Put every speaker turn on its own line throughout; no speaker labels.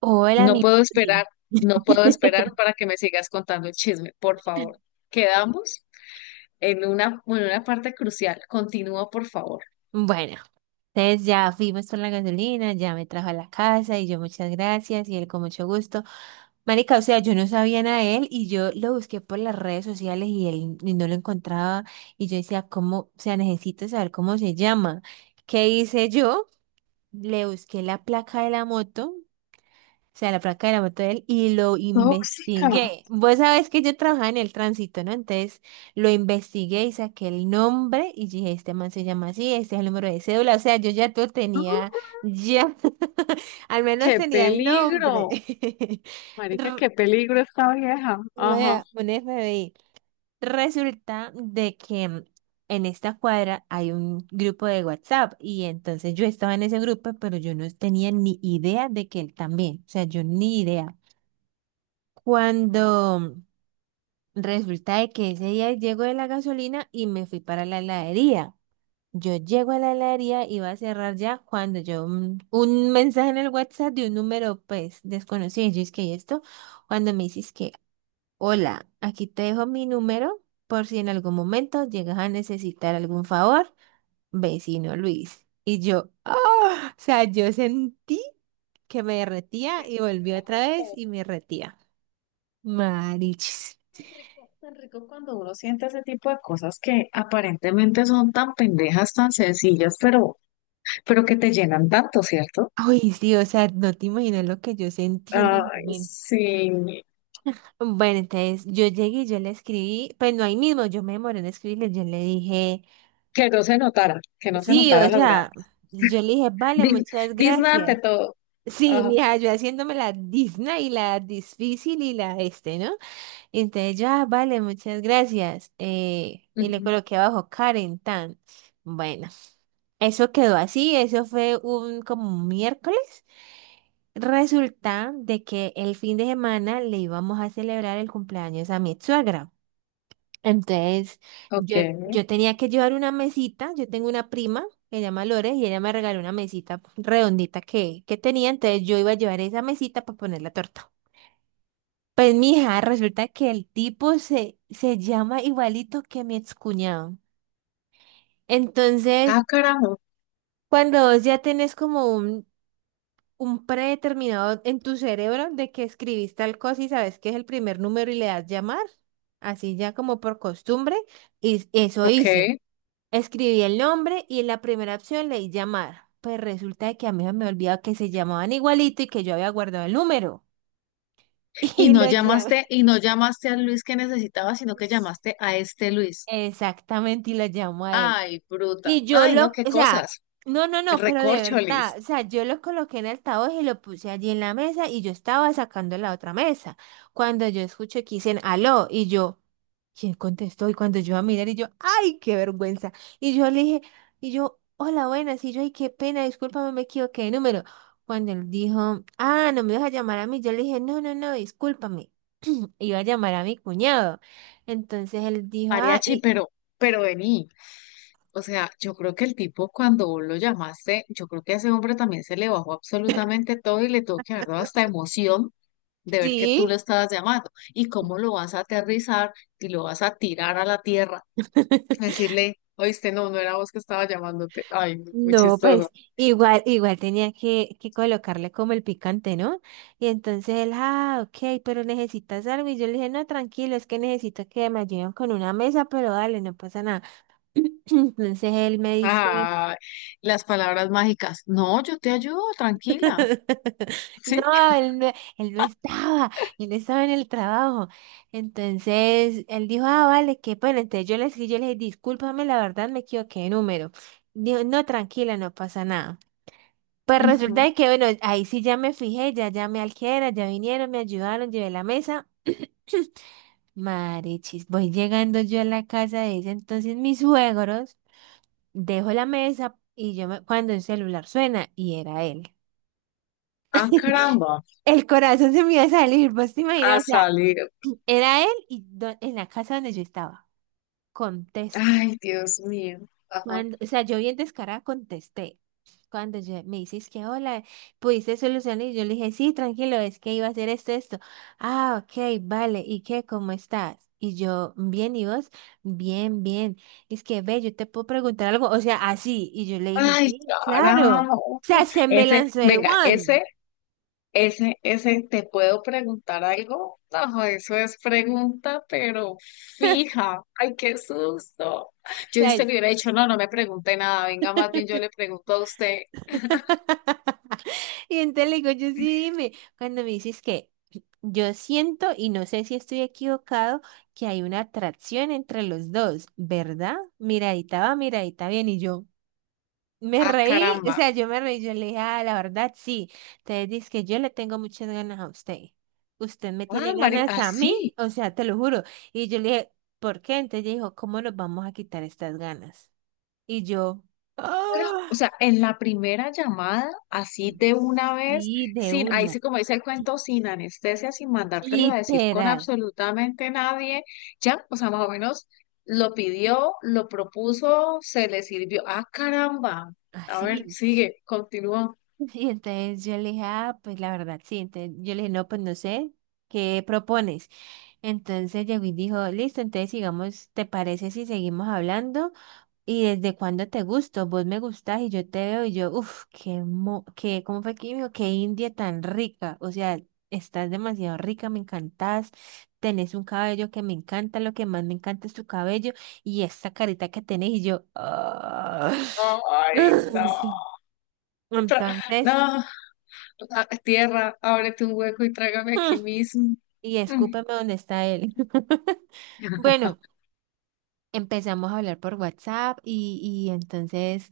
Hola,
No
mi
puedo
Juli.
esperar, no puedo esperar para que me sigas contando el chisme, por favor. Quedamos en una parte crucial. Continúa, por favor.
Bueno, entonces ya fuimos por la gasolina, ya me trajo a la casa y yo muchas gracias y él con mucho gusto. Marica, o sea, yo no sabía nada de él y yo lo busqué por las redes sociales y él y no lo encontraba y yo decía, ¿cómo? O sea, necesito saber cómo se llama. ¿Qué hice yo? Le busqué la placa de la moto. O sea, la placa de la moto de él y lo
Tóxica.
investigué. Vos sabés que yo trabajaba en el tránsito, ¿no? Entonces lo investigué y saqué el nombre y dije, este man se llama así, este es el número de cédula. O sea, yo ya todo
¡Ah!
tenía, ya, al menos
¡Qué
tenía el nombre.
peligro! Marica,
R-
qué peligro esta vieja. Ajá.
vaya, un FBI. Resulta de que en esta cuadra hay un grupo de WhatsApp y entonces yo estaba en ese grupo, pero yo no tenía ni idea de que él también, o sea, yo ni idea.
Ujú.
Cuando resulta de que ese día llego de la gasolina y me fui para la heladería. Yo llego a la heladería y va a cerrar ya cuando yo un mensaje en el WhatsApp de un número pues desconocido. Yo es que "¿Y esto, cuando me dices que, hola, aquí te dejo mi número por si en algún momento llegas a necesitar algún favor, vecino Luis". Y yo, ah, o sea, yo sentí que me
Se
derretía y
me
volví otra
bajó
vez
todo.
y me derretía. Marichis.
Tan rico cuando uno siente ese tipo de cosas que aparentemente son tan pendejas, tan sencillas, pero que te llenan tanto, ¿cierto?
Ay, sí, o sea, no te imaginas lo que yo sentí en el
Ay,
momento.
sí.
Bueno, entonces yo llegué y yo le escribí, pues no ahí mismo, yo me demoré en escribirle, yo le dije,
Que no se notara, que no se
sí, o
notara las
sea,
ganas.
yo le dije, vale,
Dis,
muchas
Disney ante
gracias.
todo.
Sí,
Ajá,
mira, yo haciéndome la Disney y la difícil y la este, ¿no? Entonces yo, ah, vale, muchas gracias. Y le
ujú,
coloqué abajo Karen Tan. Bueno. Eso quedó así, eso fue un como un miércoles. Resulta de que el fin de semana le íbamos a celebrar el cumpleaños a mi suegra. Entonces,
ok.
yo, yo tenía que llevar una mesita, yo tengo una prima que se llama Lore y ella me regaló una mesita redondita que tenía, entonces yo iba a llevar esa mesita para poner la torta. Pues mija, resulta que el tipo se, se llama igualito que mi excuñado. Entonces,
Ah, carajo.
cuando vos ya tenés como un predeterminado en tu cerebro de que escribís tal cosa y sabes que es el primer número y le das llamar, así ya como por costumbre, y eso
Ok.
hice. Escribí el nombre y en la primera opción leí llamar. Pues resulta de que a mí me olvidaba que se llamaban igualito y que yo había guardado el número. Y lo llamé.
Y no llamaste al Luis que necesitaba, sino que llamaste a este Luis.
Exactamente, y lo llamo a él.
Ay, bruta.
Y yo
Ay, no,
lo,
qué
o sea,
cosas.
no, no, no, pero de verdad,
Recorcholis.
o sea, yo lo coloqué en el altavoz y lo puse allí en la mesa y yo estaba sacando la otra mesa. Cuando yo escuché que dicen aló y yo, ¿quién contestó? Y cuando yo a mirar y yo, ¡ay, qué vergüenza! Y yo le dije, y yo, hola, buenas, y yo, ay, qué pena, discúlpame, me equivoqué de número. Cuando él dijo, ah, no me vas a llamar a mí, yo le dije, no, no, no, discúlpame. Iba a llamar a mi cuñado. Entonces él dijo, ah,
Mariachi,
y
pero vení. O sea, yo creo que el tipo cuando vos lo llamaste, yo creo que a ese hombre también se le bajó absolutamente todo y le tuvo que haber dado hasta emoción de ver que tú lo
sí.
estabas llamando y cómo lo vas a aterrizar y lo vas a tirar a la tierra, decirle, oíste, no, no era vos que estaba llamándote. Ay, no, muy
No,
chistoso.
pues igual, igual tenía que colocarle como el picante, ¿no? Y entonces él, ah, ok, pero necesitas algo. Y yo le dije, no, tranquilo, es que necesito que me ayuden con una mesa, pero dale, no pasa nada. Entonces él me dice,
Ay, las palabras mágicas. No, yo te ayudo, tranquila. Sí.
no, él no, él no estaba, él estaba en el trabajo. Entonces él dijo, ah, vale, qué pena. Entonces yo le escribí, yo le dije, discúlpame, la verdad me equivoqué de número. Dijo, no, tranquila, no pasa nada. Pues resulta
Ujú.
de que, bueno, ahí sí ya me fijé, ya llamé al que era, ya vinieron, me ayudaron, llevé la mesa. Marechis, voy llegando yo a la casa de ese entonces mis suegros, dejo la mesa y yo cuando el celular suena y era él.
Ah, caramba,
El corazón se me iba a salir, vos te
a
imaginas, o sea,
salir.
era él y en la casa donde yo estaba.
Ay, Dios mío. Ajá.
O sea, yo bien descarada contesté. Cuando yo, me dices que hola, ¿pudiste solucionar? Y yo le dije, sí, tranquilo, es que iba a hacer esto, esto. Ah, ok, vale. ¿Y qué? ¿Cómo estás? Y yo, bien, ¿y vos? Bien, bien. Es que, ve, yo te puedo preguntar algo, o sea, así. Y yo le dije,
Ay,
sí, claro. O
carajo.
sea, se me
Ese,
lanzó de
venga,
one.
ese, ese, ¿te puedo preguntar algo? No, eso es pregunta, pero fija. Ay, qué susto. Yo a usted le hubiera dicho, no, no me pregunte nada. Venga, más bien yo le pregunto a usted,
Y entonces le digo, yo sí, dime, cuando me dices que yo siento y no sé si estoy equivocado, que hay una atracción entre los dos, ¿verdad? Miradita va, miradita bien, y yo me
ah,
reí, o
caramba.
sea, yo me reí, yo le dije, ah, la verdad, sí. Entonces dice que yo le tengo muchas ganas a usted. Usted me
Ah,
tiene
Mari,
ganas a
así.
mí, o sea, te lo juro. Y yo le dije, ¿por qué? Entonces ella dijo, ¿cómo nos vamos a quitar estas ganas? Y yo, ah,
Pero, o sea, en la primera llamada, así de una vez,
sí, de
sin, ahí
una.
sí como dice el cuento, sin anestesia, sin mandártelo a decir con
Literal,
absolutamente nadie, ya, o sea, más o menos lo pidió, lo propuso, se le sirvió. Ah, caramba. A ver,
así.
sigue, continúa.
Y entonces yo le dije, ah, pues la verdad, sí. Entonces yo le dije, no, pues no sé, ¿qué propones? Entonces llegó y dijo, listo, entonces sigamos, ¿te parece si seguimos hablando? ¿Y desde cuándo te gusto? Vos me gustás y yo te veo y yo, uff, qué, mo qué, ¿cómo fue que me dijo? Qué India tan rica. O sea, estás demasiado rica, me encantás. Tenés un cabello que me encanta, lo que más me encanta es tu cabello y esta carita que tenés y yo, ah.
No, ay, no. Tra-
Entonces,
no, ah, tierra, ábrete un hueco y trágame
mm,
aquí mismo.
y
Mm.
escúpeme dónde está él. Bueno, empezamos a hablar por WhatsApp y entonces...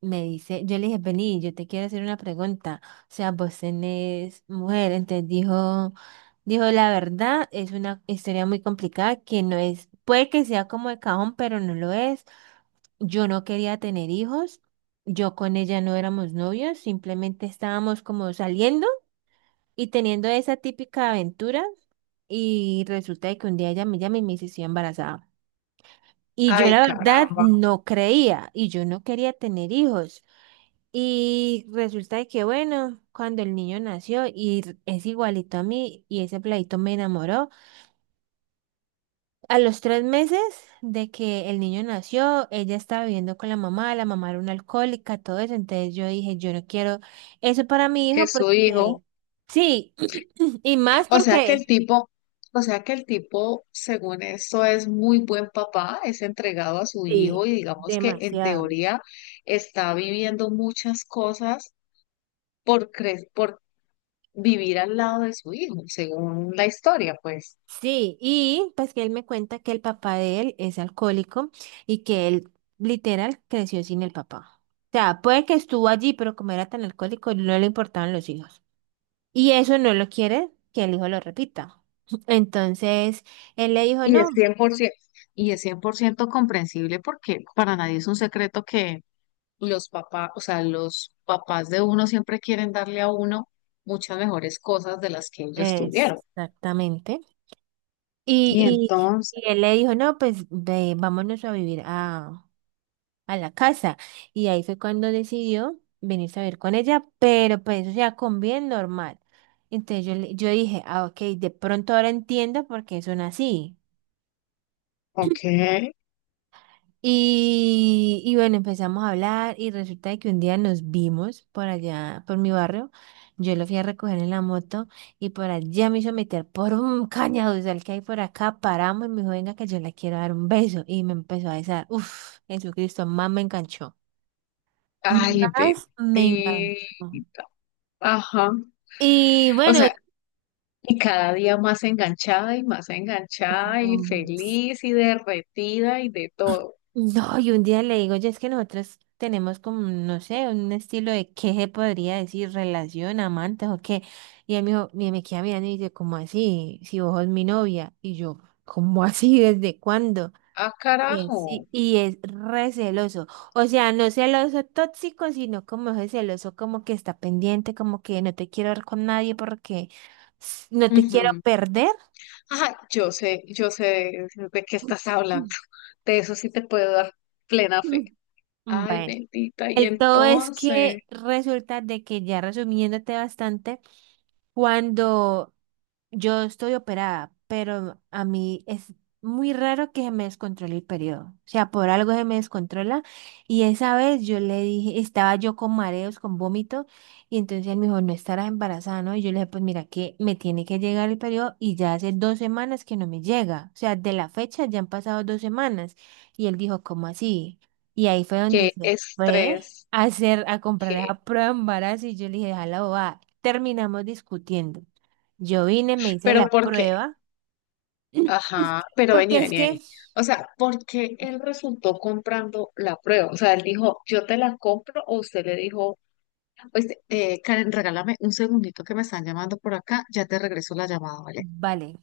me dice, yo le dije, vení, yo te quiero hacer una pregunta. O sea, vos tenés mujer. Entonces dijo, dijo, la verdad, es una historia muy complicada que no es, puede que sea como de cajón, pero no lo es. Yo no quería tener hijos. Yo con ella no éramos novios, simplemente estábamos como saliendo y teniendo esa típica aventura. Y resulta de que un día ella me llama y me dice, estoy embarazada. Y yo
Ay,
la verdad
caramba,
no creía y yo no quería tener hijos. Y resulta de que, bueno, cuando el niño nació y es igualito a mí y ese pladito me enamoró, a los 3 meses de que el niño nació, ella estaba viviendo con la mamá era una alcohólica, todo eso, entonces yo dije, yo no quiero eso para mi
que
hijo porque,
su hijo.
sí, y más
O sea que el
porque,
tipo, o sea que el tipo, según esto, es muy buen papá, es entregado a su
sí,
hijo y digamos que en
demasiado.
teoría está viviendo muchas cosas por cre- por vivir al lado de su hijo, según la historia, pues.
Sí, y pues que él me cuenta que el papá de él es alcohólico y que él literal creció sin el papá. O sea, puede que estuvo allí, pero como era tan alcohólico, no le importaban los hijos. Y eso no lo quiere que el hijo lo repita. Entonces, él le dijo,
Y es
no,
100%, y es 100% comprensible porque para nadie es un secreto que los papás, o sea, los papás de uno siempre quieren darle a uno muchas mejores cosas de las que ellos tuvieron.
exactamente.
Y
Y,
entonces,
y él le dijo, no, pues ve, vámonos a vivir a la casa. Y ahí fue cuando decidió venirse a ver con ella, pero pues, o sea, con bien normal. Entonces yo, yo dije, ah, ok, de pronto ahora entiendo por qué son así.
ok.
Y bueno, empezamos a hablar y resulta de que un día nos vimos por allá, por mi barrio. Yo lo fui a recoger en la moto y por allá me hizo meter por un cañaduzal que hay por acá. Paramos y me dijo, venga, que yo le quiero dar un beso. Y me empezó a besar. Uf, Jesucristo, más me enganchó.
Ay,
Más me enganchó.
bendita. Ajá.
Y
O
bueno,
sea, y cada día más enganchada y feliz y derretida y de todo.
no, y un día le digo, ya es que nosotros tenemos como, no sé, un estilo de qué se podría decir, relación, amantes o qué. Y él me dijo, me queda mirando y dice, ¿cómo así? Si vos sos mi novia. Y yo, ¿cómo así? ¿Desde cuándo?
Ah, carajo.
Y es re celoso. O sea, no celoso tóxico, sino como ese celoso, como que está pendiente, como que no te quiero ver con nadie porque no te quiero
Ujú.
perder.
Ajá, yo sé de qué estás hablando. De eso sí te puedo dar plena fe. Ay,
Bueno,
bendita. Y
el todo es
entonces,
que resulta de que ya resumiéndote bastante, cuando yo estoy operada, pero a mí es muy raro que se me descontrole el periodo. O sea, por algo se me descontrola. Y esa vez yo le dije, estaba yo con mareos, con vómito, y entonces él me dijo, no estarás embarazada, ¿no? Y yo le dije, pues mira que me tiene que llegar el periodo y ya hace 2 semanas que no me llega. O sea, de la fecha ya han pasado 2 semanas. Y él dijo, ¿cómo así? Y ahí fue donde
qué
se fue
estrés,
a hacer, a comprar
qué.
esa prueba de embarazo y yo le dije, déjala bobada. Terminamos discutiendo. Yo vine, me hice
Pero
la
¿por qué?
prueba,
Ajá, pero
porque
vení,
es
vení, vení.
que,
O sea, ¿porque él resultó comprando la prueba? O sea, él dijo, yo te la compro, o usted le dijo, pues, Karen, regálame un segundito que me están llamando por acá, ya te regreso la llamada, ¿vale?
vale,